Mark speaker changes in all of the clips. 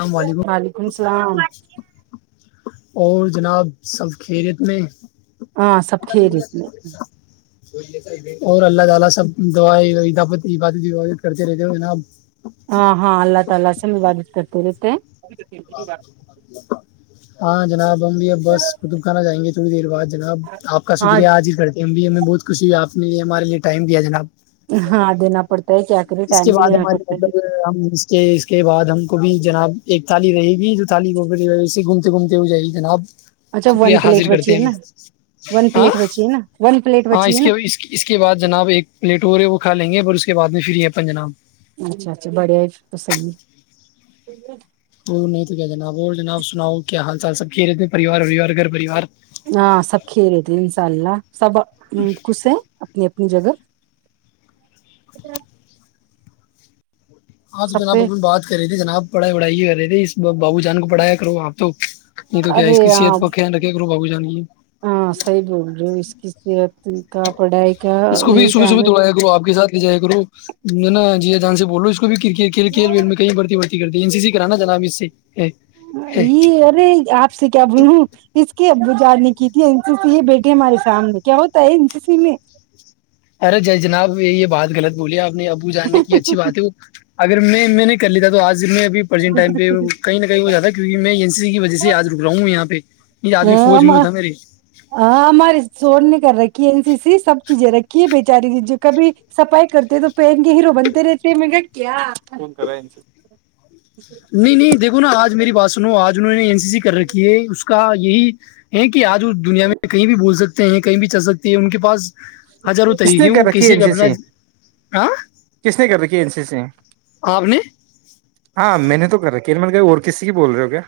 Speaker 1: السلام علیکم
Speaker 2: وعلیکم السلام
Speaker 1: اور جناب سب خیریت میں
Speaker 2: ہاں سب خیریت
Speaker 1: اور اللہ تعالی سب دعائیں عید کرتے رہتے ہو جناب
Speaker 2: ہاں ہاں اللہ تعالی سے عبارت کرتے رہے [unintelligible] [inaudible]
Speaker 1: ہاں جناب بھی بس خطب خان جیںے تھوڑی دیر بعد جناب آپ کا
Speaker 2: ہاں
Speaker 1: شکریہ آج ہی کرتے ہیں ہمیں بہت خوشی ہے آپ نے یہ ہمارے ٹمیا جناب
Speaker 2: ہاں دینا پڑتا ہے کیا کرے
Speaker 1: اس
Speaker 2: ٹائم
Speaker 1: کے
Speaker 2: بھی
Speaker 1: بعد
Speaker 2: دینا
Speaker 1: ہمارے
Speaker 2: پڑتا ہے
Speaker 1: مطلب ہم اس کے اس کے بعد بعد ہم کو بھی جناب ایک تھالی رہے گی جو تھالی وہ سے گھومتے گھومتے ہو جائے گی جناب
Speaker 2: اچھا
Speaker 1: شکریہ
Speaker 2: ون پلیٹ
Speaker 1: حاضر
Speaker 2: بچی
Speaker 1: کرتے
Speaker 2: ہے
Speaker 1: ہیں
Speaker 2: نا ون
Speaker 1: ہاں
Speaker 2: پلیٹ بچی ہے نا ون پلیٹ
Speaker 1: ہاں
Speaker 2: بچی
Speaker 1: اس
Speaker 2: ہے نا
Speaker 1: کے اس کے بعد جناب ایک پلیٹ اور ہے وہ کھا لیں گے اور اس کے بعد میں پھر یہ پنج نام
Speaker 2: اچھا اچھا بڑے ہی تو سی ہے
Speaker 1: وہ نہیں تو کیا جناب اور جناب سناؤ کیا حال چال سب خیریت تھے پریوار وریوار گھر پریوار
Speaker 2: ہاں سب خیریت تھے انشاء اللہ سب خوش ہے اپنی اپنی جگہ
Speaker 1: ہاں تو
Speaker 2: سب
Speaker 1: جناب
Speaker 2: پہ
Speaker 1: اب ہم بات کر رہی تھی جناب پڑائیڑائی ہو رہیے بابو جان کو پڑھایا کرو آپ تو نہیں تو کیا
Speaker 2: ارے
Speaker 1: اس کی
Speaker 2: آ
Speaker 1: صحت کا خیال رکھے کرو بابو جان کی
Speaker 2: ہاں صحیح بول رہے ہو اس کی صت ت کا پڑائی
Speaker 1: اس کو بھی صبح صبح دوڑا گو آپ کے سھ جائے کرو ج نا جی جانسی بول ک کر کل کل
Speaker 2: ہے
Speaker 1: ول میںیں بڑتی بڑتی کرتی ا سی کرانا چلا اب اس سے ہے ہے
Speaker 2: یہ ارے آپ سے کیا بولوں اس کے جاننی کی تھی ا س سی یہ بیٹے ہمارے سامنے کیا ہوتا ہے ا س سی میں
Speaker 1: ارے جی جناب یہ بات غلط بولیے آپ ابو جاننے کی اچھی بات ہے وہ اگر میں میں نے ک لی تھا تو آج ج میں اب پرنٹائم پہ کہیں نہ کہیں ہو جاتا کیکہ میں ا سی سی کی وجہ سے آج رک رہا ہوں یہاں پہ یہ آدمی فوج میں
Speaker 2: ہاں
Speaker 1: ہوتا میرے
Speaker 2: ہاں ہماری سوڑ نہیں کر رہی سی سی سب چیزیں رکھیے بے چاریی کبھی صفائی کرتے ہیں تو پین کے ہیرو بنتے رہتے کیا
Speaker 1: نہیں نہیں دیکو نا آج میری بات سنو آج انہوں نے این سی سی کر رکھی ہے اس کا یہی ہیں کہ آج اس دنیا میں کہیں بھی بول سکتے ہیں کہیں بھی چل سکتی ہیں ان کے پاس ہزاروں
Speaker 2: کس نے
Speaker 1: طریقے ہیں وہ
Speaker 2: کر رکھی ہے
Speaker 1: کسی
Speaker 2: ا
Speaker 1: بھی
Speaker 2: س
Speaker 1: اپنا
Speaker 2: سی
Speaker 1: ہاں
Speaker 2: کس نے کر رکھی ا سی سی
Speaker 1: آپ نے
Speaker 2: ہاں میں نے تو کرا ک مل کہ اور کسسی کی بول رہے ہو کیا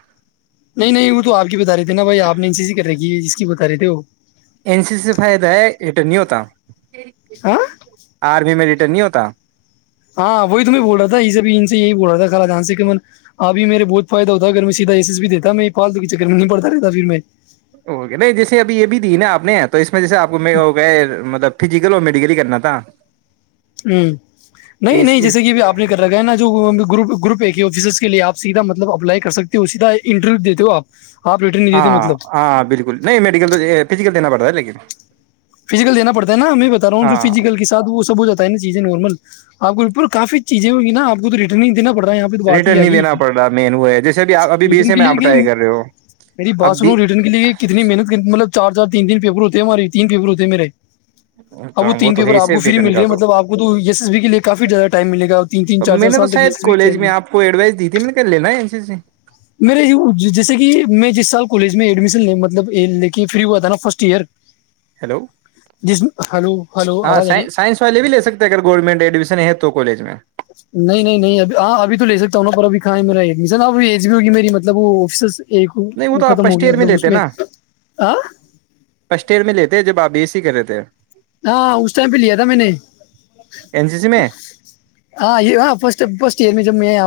Speaker 1: نہیں نہیں وہ تو آپ کی بتا رہے تھے نا بائی آپ نے ان چیزی کر ریھی جس کی بتا رہے تھے وہ
Speaker 2: ایین س سی سے فائدہ ہے یہٹر نہیں ہوتا
Speaker 1: ہاں
Speaker 2: آرمی ملٹی نہیں ہوتا
Speaker 1: ہاں وہی تمہیں ب رہ تھا یہب ان سے یہی بول رہا تھا خرا جان سے کہن ابھی میرے بہت فائد ہوتا ہے اگر میں سیدھا ایس بی دیتا میں یہ پال کے چکر میں نہیں پڑتا رہتا پھر میں
Speaker 2: ہو گیا بھائی جیسے اب یہ بھی دی نا آ نے تو اس میں جیسے آپ کو ہو گئے مطلب فزیکل اور میڈیکل ہی کرنا تھا
Speaker 1: نہیں
Speaker 2: اس
Speaker 1: نہیں جیسے کہ ابھی اپ نے کر رکھا ہے نا جو وہاں پےگروپ گروپ ایک ہی آفیسرس کے لی آپ سیدھا مطلب اپلائی کر سکتے ہو سیدھا اے انٹرویو دیتے ہو آپ آپ ریٹرن نہیں دیتے
Speaker 2: ہاں
Speaker 1: مطلب
Speaker 2: ہاں بالکل نہیں میڈیکل اے فزیکل دینا پڑتا ہے لیکن
Speaker 1: فیزیکل دینا پڑتا ہے نا میں بتا رہا ہوں جو
Speaker 2: ہاں
Speaker 1: فیزیکل کےساتھ وہ سب ہو جاتا ہے نا چیزیں نارمل اپ کو پھر کافی چیزیں ہوئی نا اپ کو تو ریٹن ہی دیکھ نہ پڑ رہا یہاں پہ تو بات ہی
Speaker 2: ریٹرن
Speaker 1: آ
Speaker 2: نہیں
Speaker 1: گی
Speaker 2: دینا پڑ رہا مین وہ ہے جیسے ابھی آپ ابھی بی
Speaker 1: ریٹرن
Speaker 2: سے
Speaker 1: کے
Speaker 2: میں
Speaker 1: لیے
Speaker 2: آپ
Speaker 1: کہ
Speaker 2: ٹرائی کر رہے ہو
Speaker 1: میری
Speaker 2: اب
Speaker 1: بات
Speaker 2: بھی
Speaker 1: سنو ریٹرن کے لیے کتنی محنت کرنی مطلب چار چار تین تین پیپر ہوتے ہماری تین پیپر ہو تے میرے اب
Speaker 2: اچھا
Speaker 1: وہ تین
Speaker 2: تو
Speaker 1: پیپر
Speaker 2: ہے
Speaker 1: آپ کو
Speaker 2: سیف
Speaker 1: فری
Speaker 2: ریٹرن
Speaker 1: مل
Speaker 2: کا
Speaker 1: رہے مطلب آپ کو تو ایس ایس بی کے لیے کافی زیادہ ٹائم ملے گا تین تین چار
Speaker 2: میں
Speaker 1: چار
Speaker 2: نے تو
Speaker 1: سال تک
Speaker 2: شاید
Speaker 1: ایس ایس بی
Speaker 2: کالج
Speaker 1: چلیں
Speaker 2: میں
Speaker 1: گی
Speaker 2: آپ کو ایڈوائس دی تھی میں نے کہ لینا ہے این سی سی
Speaker 1: میرے جیسے کہ میں جس سال کالج میں ایڈمیشن لے مطلب لے کے فری ہوا تھا نا فرسٹ ایئر
Speaker 2: ہیلو
Speaker 1: جس ہلو ہلو
Speaker 2: ہاں
Speaker 1: آواز آ رہی ہے
Speaker 2: سائنس والے بھی لے سکتے اگر گورنمنٹ ایڈمیشن ہے تو تو کالج میں
Speaker 1: نہیں نہیں نہیں ابھی ہاں ابھی تو لے سکتا ہوں پر اب کہاں ہے میرا ایڈمیشن اب ایج بھی ہوگی میری مطلب وہ آفسس
Speaker 2: نہیں وہ تو آپ فسٹ ایئر میں لیتے نا
Speaker 1: ہاں
Speaker 2: فسٹ ایئر میں لیتے جب آ بیس کہ رہے تھے
Speaker 1: ہاں اس ٹائم پہ لیا تھا میں نے
Speaker 2: این سی سی میں
Speaker 1: ہاں ہاں فسٹ فسٹ ایئر میں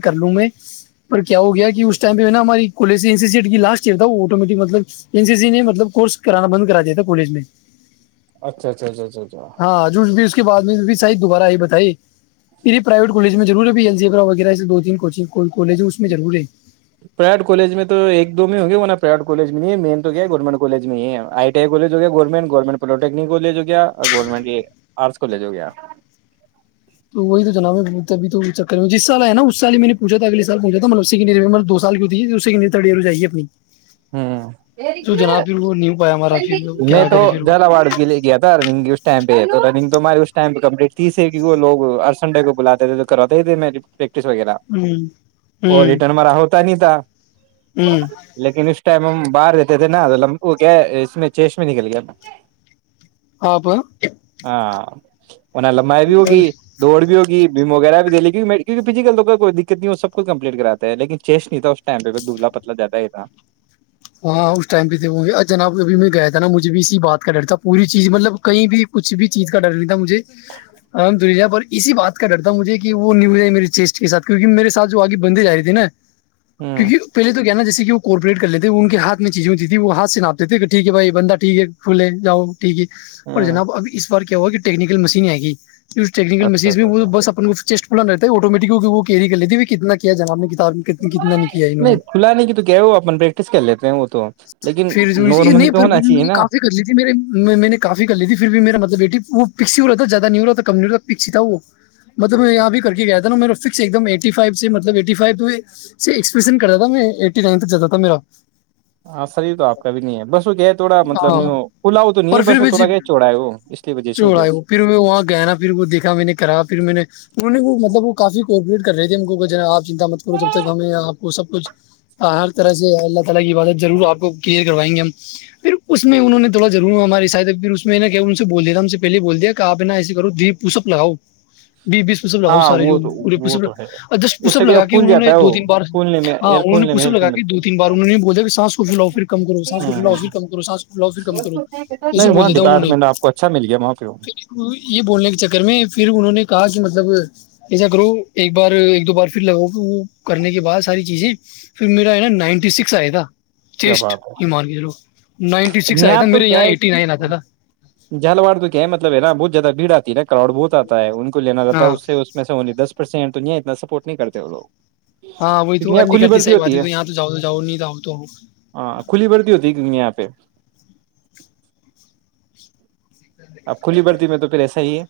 Speaker 1: [unintelligible] کر لوں میں پر کیا ہو گیا کہ اس ٹائم پہ نا ہماری کولی سی سیٹ کی لاش کیا تھا وہ اٹومیٹک مطلب این سی سی کورس کرانا بند کرا دیا تھا کولج میں
Speaker 2: اچھا اچھا اچھا اچھا اچھا
Speaker 1: ہاں جو بھی اس کے بعد میں بھی شاید دوبارہ ائی بتائی یہی پرائیوٹ کولج اس میں ضرور ہے بھی وغیرہ دو تین کوچنگ کالج اس میں ضرور ہے
Speaker 2: پریڈ کالج میں تو ایک دو میں ہوں گے ورنہ پیڈ کالج میں نہیں ہے مین تو کیا ہے گورنمنٹ کالج میں ہی‌ ہے ائی ٹی ائی کولج ہو گیا گورنمنٹ گورنمنٹ پلو ٹیکنیک ہولیہ جو کہ گیا گورمٹ یہ ارٹس کالج ہو گیا
Speaker 1: تو وہی تو جناب ابھی تو چکر میں جس طرح ہے نا اس سال میں نے پوچھا تھا اگلے سال پہلے تو ملوسی کی دو سال کی ہوتی تھی اپنی تو جناب پھر وہ نہیں ہو پایا ہمارا پھر
Speaker 2: میں
Speaker 1: کیا
Speaker 2: تو
Speaker 1: کرے پھر وہ
Speaker 2: زیادہ ایوارڈ بھی لے گیا تھا ارننگ کی اس ٹائم پہ ہے تو رننگ تو ہمارے اس ٹائم پہ کمپلیٹ تھی ہے اس شہر کے کو یی لوگ ہر سنڈے کو بلاتے تھے تو کرواتے ہی تھے میچ پرک ٹس وغیرہ
Speaker 1: ہوں
Speaker 2: اور
Speaker 1: ہوں
Speaker 2: ریٹرن ہمارہ ہوتا نہیں تھا
Speaker 1: ہوں
Speaker 2: لیکن اس اس ٹائم ہم باہر رہتے تھے نا لم کیا اس میں چیش میں نکل گیا ہم
Speaker 1: آپ
Speaker 2: انیں لمبائی بھی ہوگی دوڑ بھی ہوگی بھیم وغیرہ بھی دے لے کیک کیونکہ فزیکل تو کوئی دقت نہیں سب کو کمپلیٹ کراتے ہیں لیکن چیسٹ نہیں تھا اسٹائم پہ دبلا پتلا جیادہ ہی تھا
Speaker 1: ہاں اس ٹائم پہ تھے وہ جناب ابھی میں گیا تھا نا مجھے بھی اسی بات کا ڈر تھا پوری چیز مطلب کہیں بھی کچھ بھی چیز کا ڈر نہیں تھا مجھے پر اسی بات کا ڈر تھا مجھے کہ وہ نہیں ہو میرے چیسٹ کے ساتھ کیہ میرے ساتھ جو آگے بندے جا رہے تھے نا
Speaker 2: ہوں
Speaker 1: کیونکہ پہلے تو کیا ہینا جس کہ وہ کارپوریٹ کر لے ان کے ہاتھ میں چیزیں ہوتی تھی وہ ہات سے ناپتے تھے کہ ٹھ ہے بھائی بندہ ٹھیک ہے کھے جاؤ ٹھیک ہے پر
Speaker 2: ہوں
Speaker 1: جناب اب اس بار کہ وہ کہ ٹیکنیکل مشین ہےی ٹیکنیکل
Speaker 2: اچھا
Speaker 1: مشینز میں
Speaker 2: اچھا
Speaker 1: وہ
Speaker 2: اچھا
Speaker 1: بس اپ کو چیسٹ رہتا ہے آٹومیٹک وہ کیری کر لیتیت کیا جناب نے ک
Speaker 2: نہیں کھلا نہیں کی تو کہ اپیکٹ
Speaker 1: پھر
Speaker 2: نارملی
Speaker 1: نہیں
Speaker 2: تو
Speaker 1: پھرھر
Speaker 2: ہونا
Speaker 1: میں
Speaker 2: چاہیے
Speaker 1: نے
Speaker 2: نا
Speaker 1: کافی کر لی تھی میں نے کافی کر لی تھی پھر بھی میرا مطلب بیٹی وہ پکسی ہو رہا تھا زیادہ نہیں ہو رہا تھا کم نہیں رہتا پکسی تھا وہ مطلب میں
Speaker 2: اچھا
Speaker 1: یہاں بھی
Speaker 2: اچھا
Speaker 1: کر کے گیا تھا نا میر فکس ایک دم ای ف سے مطلب ای فو سےپرین کرتا تھا میں ای نائن تک جاتا تھا میرا
Speaker 2: ہاں فری تو آپ کا بھی نہیں ہے بس وہ گیا تھوڑا مطلب
Speaker 1: ہاں
Speaker 2: نہیں پلا وہ تو نہیں ہے
Speaker 1: پر
Speaker 2: بس
Speaker 1: پھر
Speaker 2: وہ
Speaker 1: بھی
Speaker 2: تھوڑا گیا چوڑا ہے وہ اس لیے وجہ سے ہو
Speaker 1: چھوڑا
Speaker 2: گیا
Speaker 1: ہے
Speaker 2: وہ
Speaker 1: پھر میں وہاں گیا ان مطلب وہ کافی کپریٹ کر رہے تھے ان آپ چنتا مت کرو جب تک ہمیں آ کو سب کچھ ہر طرح سے الگ کی باتت ضر آپ کو کئ کروائیں گے ہم پھر اس میں انہ نے تھوڑا ضرور ہماراری ساید پھر اس ان سے بول دیا تھا ہم سے پہلے بول دیا کہپ نا ایے کرو پپ لگاؤ بی بیس پپ لگاؤ
Speaker 2: ہاں
Speaker 1: سارے
Speaker 2: وہ تو
Speaker 1: جوے
Speaker 2: وہ تو ہے
Speaker 1: جس
Speaker 2: اس
Speaker 1: پسپ
Speaker 2: سے کیا
Speaker 1: لگا کے
Speaker 2: پھول
Speaker 1: انہوں
Speaker 2: جاتا
Speaker 1: نے
Speaker 2: ہے
Speaker 1: دو
Speaker 2: وہ
Speaker 1: تین بار
Speaker 2: پھولنے میں
Speaker 1: ہاں
Speaker 2: ایئر
Speaker 1: انہوں نے
Speaker 2: پھولنے میں
Speaker 1: پسپ
Speaker 2: ہیلپ
Speaker 1: لگا
Speaker 2: میں
Speaker 1: کے
Speaker 2: ملتے
Speaker 1: دو تین بار
Speaker 2: ہیں
Speaker 1: ہوں نے بولا کہ سان کو ف الؤفر کم کرو سانس کو ف الؤفر کم کرو سانس کو لو پھر کم کرو ایسے
Speaker 2: نہیں وہاں
Speaker 1: بولے تھا انہوں نے
Speaker 2: ڈپارٹمنٹ آپ کو اچھا مل گیا وہاں پہ
Speaker 1: پھر یہ بولنے کے چکر میں پھر انہوں نے کہا کہ مطلب ایسا کرو ایک بار ایک دو بار پھر لگاؤ وہ کرنے کے بعد ساری چیزیں پھر میرا ہے نا نائنٹی سکس مسا آدا
Speaker 2: کیا بات
Speaker 1: نائنٹی
Speaker 2: ہے
Speaker 1: سکس آیا
Speaker 2: نہاں
Speaker 1: تھا
Speaker 2: تو
Speaker 1: میرے
Speaker 2: کیا
Speaker 1: یہاں
Speaker 2: ہے
Speaker 1: ایٹی نائن آتا تھا
Speaker 2: جلواڑ تو کیا ہے مطلب ہے نا بت جیاد بھیڑ آتی نا کرؤڈ بہتتا ہے ان کی لینا رہتا ہے
Speaker 1: ہاں
Speaker 2: اس سے اس میں سے انی دس پرسینٹ دنیا اتنا سپورٹ نہیں کرتے وہ لگ
Speaker 1: ہاں وہی تو ا نہیں کرتی سحی بات ہے تو یہاں تو جؤ تو جؤ نہیں آؤ تو آ
Speaker 2: ہاں کھلی بڑتی کہ ایپ [unintelligible] اب کھلی بڑتی میں تو پھر ایسا ہی ہے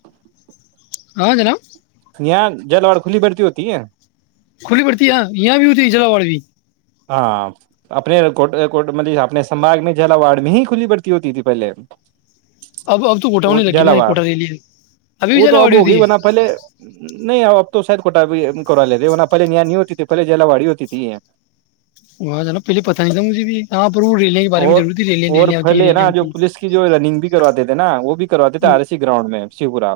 Speaker 1: ہاں جناب
Speaker 2: یہاں جل واڑ کھلی بڑتی ہوتی ہے
Speaker 1: کھلی پڑتی ہے یہاں بھی ہوتی ہے جلاو بھی
Speaker 2: ہاں اپنے کو کو مطلب اپنے سباگ میں جلا واڈ میں ہی کھلی بڑتی ہوتی تھی پہلے
Speaker 1: اب اب تو کوٹا
Speaker 2: وہ
Speaker 1: ہونے لگی نا یہ
Speaker 2: جلاوڑ
Speaker 1: کوٹا ریلی ہے ابھی بھی
Speaker 2: وہ تو اب
Speaker 1: جلاواڑی
Speaker 2: ہوگئی
Speaker 1: ہوتی ہے
Speaker 2: بن پہلے نہیں ا تو ساید کوٹا کرا ل ہے دونا پل نانی نہیں ہوتی تھی پہے جیلا وای ہوتی تھی
Speaker 1: وہاں جانا پہلے پتا نہیں تھا مجھ بھی پر وہ ریلیاں کے بارے میں
Speaker 2: اور
Speaker 1: ضرور تھی ریلیاں
Speaker 2: اور
Speaker 1: ریلیاں ہوتی ہیں
Speaker 2: پھلے
Speaker 1: ریلیاں
Speaker 2: نا جو
Speaker 1: ہوتی
Speaker 2: پولیس کی جو رننگ بھی کرواتے تھے نا وہ بھی کرواتے تھے
Speaker 1: ہیں
Speaker 2: آر سی گراؤنڈ میں شیو پورا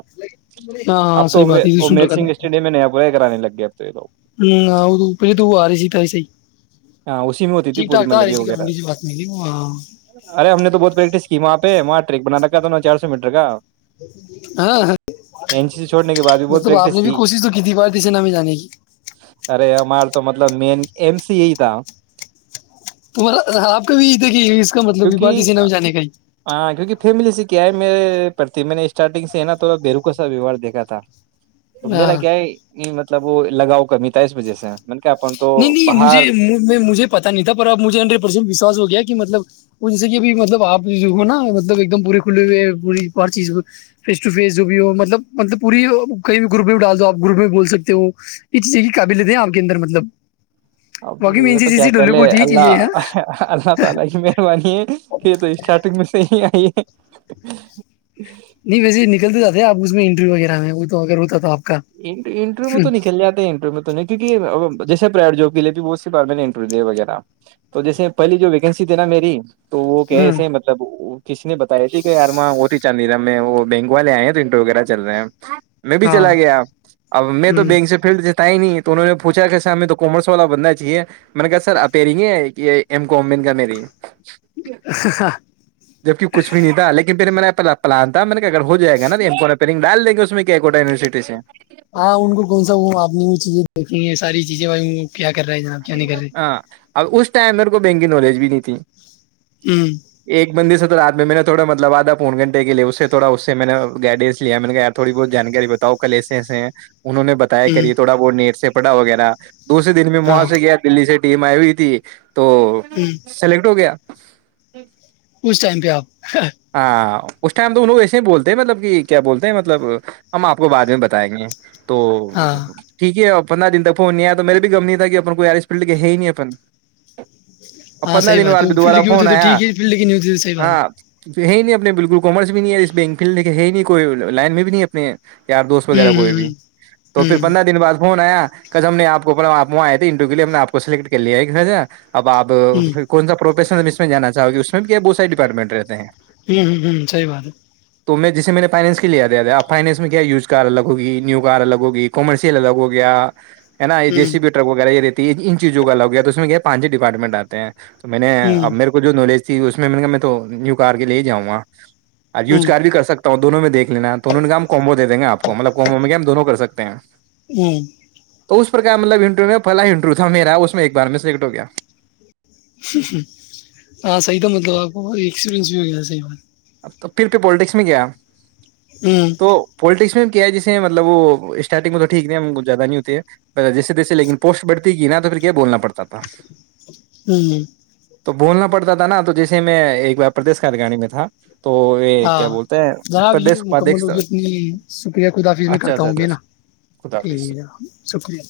Speaker 1: ہاں ہاں
Speaker 2: اب تو
Speaker 1: صحیح بات ہے سن
Speaker 2: امیر
Speaker 1: رکھا
Speaker 2: سگھ
Speaker 1: تھا
Speaker 2: اسٹیڈیم میں ن پورے کرانے لگ گئے اب تو یہ لوگ
Speaker 1: ہ وہ پہلے تو وہ آ رہی سی تھا صحیح
Speaker 2: ہاں اسی میں ہوتی تھی
Speaker 1: ٹھیک
Speaker 2: پوری
Speaker 1: ٹھاک تھا آ
Speaker 2: مطلب
Speaker 1: رہی
Speaker 2: یہ
Speaker 1: سی
Speaker 2: وغیرہ
Speaker 1: کرمولی سے بات میری ہاں
Speaker 2: ارے ہم نے تو بہت پریکٹس کی وہاں پہ وہاں ٹریک بناانا ن چار سو مٹر کا
Speaker 1: ہاں
Speaker 2: این سی سی چھوڑنے کے بعد بھی بہت
Speaker 1: مطلب آپ
Speaker 2: پریکٹس
Speaker 1: نے بھی کوشش تو کی تھی بارتی سے نام میں جانے کی
Speaker 2: ارے ہمار تو مطلب مین ایم سی ای تا
Speaker 1: آپ کا بھی دیک
Speaker 2: کیونکہ ہاں کیونکہ فیملی سے کیا ہے میرے پرتی میں نے اسٹارٹنگ سے ہے نا تھوڑا بیروکو سا ویوار دیکھا تھا تم نے
Speaker 1: ہاں
Speaker 2: کیا ہے مطلب وہ لگاؤ کمی تھا اس وجہ سے نے کہا اپن تو
Speaker 1: نہیں نہیں
Speaker 2: باہر
Speaker 1: مجھے مجھے پتاہ نہیں تھا پر اب مجھے ہڈریڈ پرسینٹ وشواس ہو گیا کہ مطلب وہ جیسے کہب مطلب آپ جو ہو نا مطب ایک دم پورے کھلے ہوئے ہیں پور ہر چیز فیس ٹ فیس جو بھی ہو مطلب مطلب پوری کہیں بھی گروپ میں بھی ڈال دو آپ گروپ میں بھی بول سکتے ہو یہ چیز کی قابلت ہے آپ کے اندر مطلب باقی مین سی
Speaker 2: تو کیا
Speaker 1: چیزیں ڈولے
Speaker 2: پہلے
Speaker 1: کو ہوتی ہے چیزیں
Speaker 2: اللہ
Speaker 1: یہاں
Speaker 2: اللہ تو کیا کہہ لے اللہ اللہ تعالی کی مہربانی ہے کہ یہ تو اس [inaudible]
Speaker 1: نہیں ویسے نکل د آ اس میں انٹرویو وغیرہ ہے وہ تو اگر ہوتا تو آپ کا
Speaker 2: انٹرویو میں تو نہیںکل جاتے ہے انٹرویو میں تو نہیں کیونک یہ ا جیسے پرائیویٹ جب کے لیے بھی بہت سی بار میں نے انٹرویو دیے وغیرہ تو جیس پہلی جو ویکینسیھی نا میری تو وہ
Speaker 1: ہوں
Speaker 2: کیسے مطلب کسی نے بتاائی تھی کہ ارماں وہ تھی چاندی رام میں وہ بینک والے آئے ہیں تو انٹر وغیرہ چل رہے ہیں میں بھی
Speaker 1: ہاں
Speaker 2: چلا گیا اب میں تو
Speaker 1: ہوں
Speaker 2: بینک سے فیلڈ ت ہی نہیں تو انہوں نے پوچھا کہ سا ہم میں تو کومرس والا بندہ چاہیے میں نے کہا سر آ پییر گ یہ ایم کومین کا مری جبک کچھ بھی نہیں تھا لیکن پھر میں نے پ پلان تھا میں اگر ہو جائے گا رینگ ڈالیں گے اس میں کوا یوورسٹی سے
Speaker 1: ہاں ان کو کون سا وہ آپ نے وہ چیزیں دیکھی ہیں ساری چیزیں ب کیا کر رہا ہے جناب کیا نہیں کر رہے
Speaker 2: ہاں اب اس ٹائم میںیرے کو بینکنگ نالج بھی نہیں تھی
Speaker 1: ہوں
Speaker 2: ایک بندی س توات میں نے تھوا مطلب آد تھا پون گھنٹ کے لیے اس سے تھوڑا اس سے میں نے گائیڈنس لیا میں نے یاروڑی بہت جانکاری بتاؤ کل ایسےسے ہیں انہوں نے بتایا
Speaker 1: ہوں
Speaker 2: کری یہ تھوڑا بہت نیٹ سے کپڑا وغیرہ دوسرے دن میں مو
Speaker 1: ہاں
Speaker 2: دلی سے ٹیم آئیئی تھی تو
Speaker 1: ہوں
Speaker 2: سلیکٹ ہو گیا جی
Speaker 1: اس ٹائم پہ آپ
Speaker 2: ہاں اس ٹائم تو ان لوگ ایسے ہی بولتے ہیں مطلب کہ کیا بولتے ہیں مطلب ہم آپ کو بع میں بتائیں گے تو
Speaker 1: ہاں
Speaker 2: ٹھیک ہے اب پندرہ دنک فون نہیں آیا تو میر بھی گم نہیں تھا کہ اپ کوئی ایسپلٹ کے ہے ہی نہیں اپن اور
Speaker 1: ہاں
Speaker 2: پندرہ
Speaker 1: صح
Speaker 2: دن
Speaker 1: بات
Speaker 2: بعد
Speaker 1: ہے وہ
Speaker 2: بھی دوبارہ
Speaker 1: فلڈ کی
Speaker 2: فون
Speaker 1: ہوتیتے تو
Speaker 2: آیا
Speaker 1: ٹھیک ہے فلڈ کی نہیں ہوتی تو صحی بات ہے
Speaker 2: ہاں ہے ہی نہیں اپنے بالکل کامرس بھی نہیں ہے اس بینک فیلڈ ل ہے ہی نہیں کوئی لائن میں بھی نہیں اپنے یار دوست وغیرہ کوئی بھی
Speaker 1: ہوں
Speaker 2: تو پھر
Speaker 1: ہوں
Speaker 2: پندرہ دن بعد فون آیا ک ہم نے آپ کو پڑ آپ وہاں آئے تھے انٹرو کےے ہم آپ کو سلیکٹ کر لیا ہے ایک گھرا اب آپ
Speaker 1: ہوں
Speaker 2: کون سا پروفیشن اس میں جانا چاہو گے کیا بہ ساری ڈپارٹمٹ رہ ہیں [inaudible]
Speaker 1: ہوں ہ ہوں سحی بات ہے
Speaker 2: تو میں جسے میں نے فائنس لیے آیا تھا آپ فائنس میں کیا یوج کار الگی نیو ک الگ ہوگی کومرشیل الگ ہو گیا ا نا یہ
Speaker 1: ہے
Speaker 2: ج س
Speaker 1: ہوں
Speaker 2: بیٹر ہوا یہی ان چیزوں کا الاگ گیا تو اس میں کیا پانچ ہی ڈپارٹمنٹ آتے ہیں تو میں نے اب
Speaker 1: ہوں
Speaker 2: میرے کو جو نالج جی اس میں کرار کے لے جاؤں گا اور یوز کار بھی کر سکتا ہوں تو دونوں دیکھ ینا دونوں نے کام کومبو د گے آپ کو مطب کومبو میں کیا ہم دونوں کر سکتے ہیں
Speaker 1: ہوں
Speaker 2: تو اس پرک مطلب انٹروو میں پہلا انٹرویو تھا میرا اس میں ایک بار میں سلیکٹ ہو گیا
Speaker 1: ہاں صحیح تو مطلب آپ کو ایکسپیرنس بھی ہو گیا صحیحات
Speaker 2: اب تو پھر پہ پالیٹکس میں گیا تو
Speaker 1: ہوں
Speaker 2: پولٹکس میں کیا جسے مطلب وہ اسٹارٹنگ میں تو ٹھیک نہیں ہم ک زیادہ نہیں ہوتے ہے جیسے جیسے لیکن پوسٹ بڑتی گ نا تو پھر کیا بولنا پڑتا تھا
Speaker 1: ہوں ہ
Speaker 2: تو بھولنا پڑتا تھا نا تو جیسے میں ایک بار پردیش کار گاڑی میں تھا تو یہ
Speaker 1: ہاں
Speaker 2: کیا بولتے ہیں
Speaker 1: جناب یہ
Speaker 2: پردیش
Speaker 1: مکمل
Speaker 2: اپادھیش
Speaker 1: ہوگی اپنی شکریہ خدافظ میں
Speaker 2: اچھا
Speaker 1: کرتا
Speaker 2: اچھا
Speaker 1: ہوں گ
Speaker 2: اچھا
Speaker 1: نا
Speaker 2: خدا
Speaker 1: ٹھیک
Speaker 2: حافظ
Speaker 1: ہے جناب شکریہ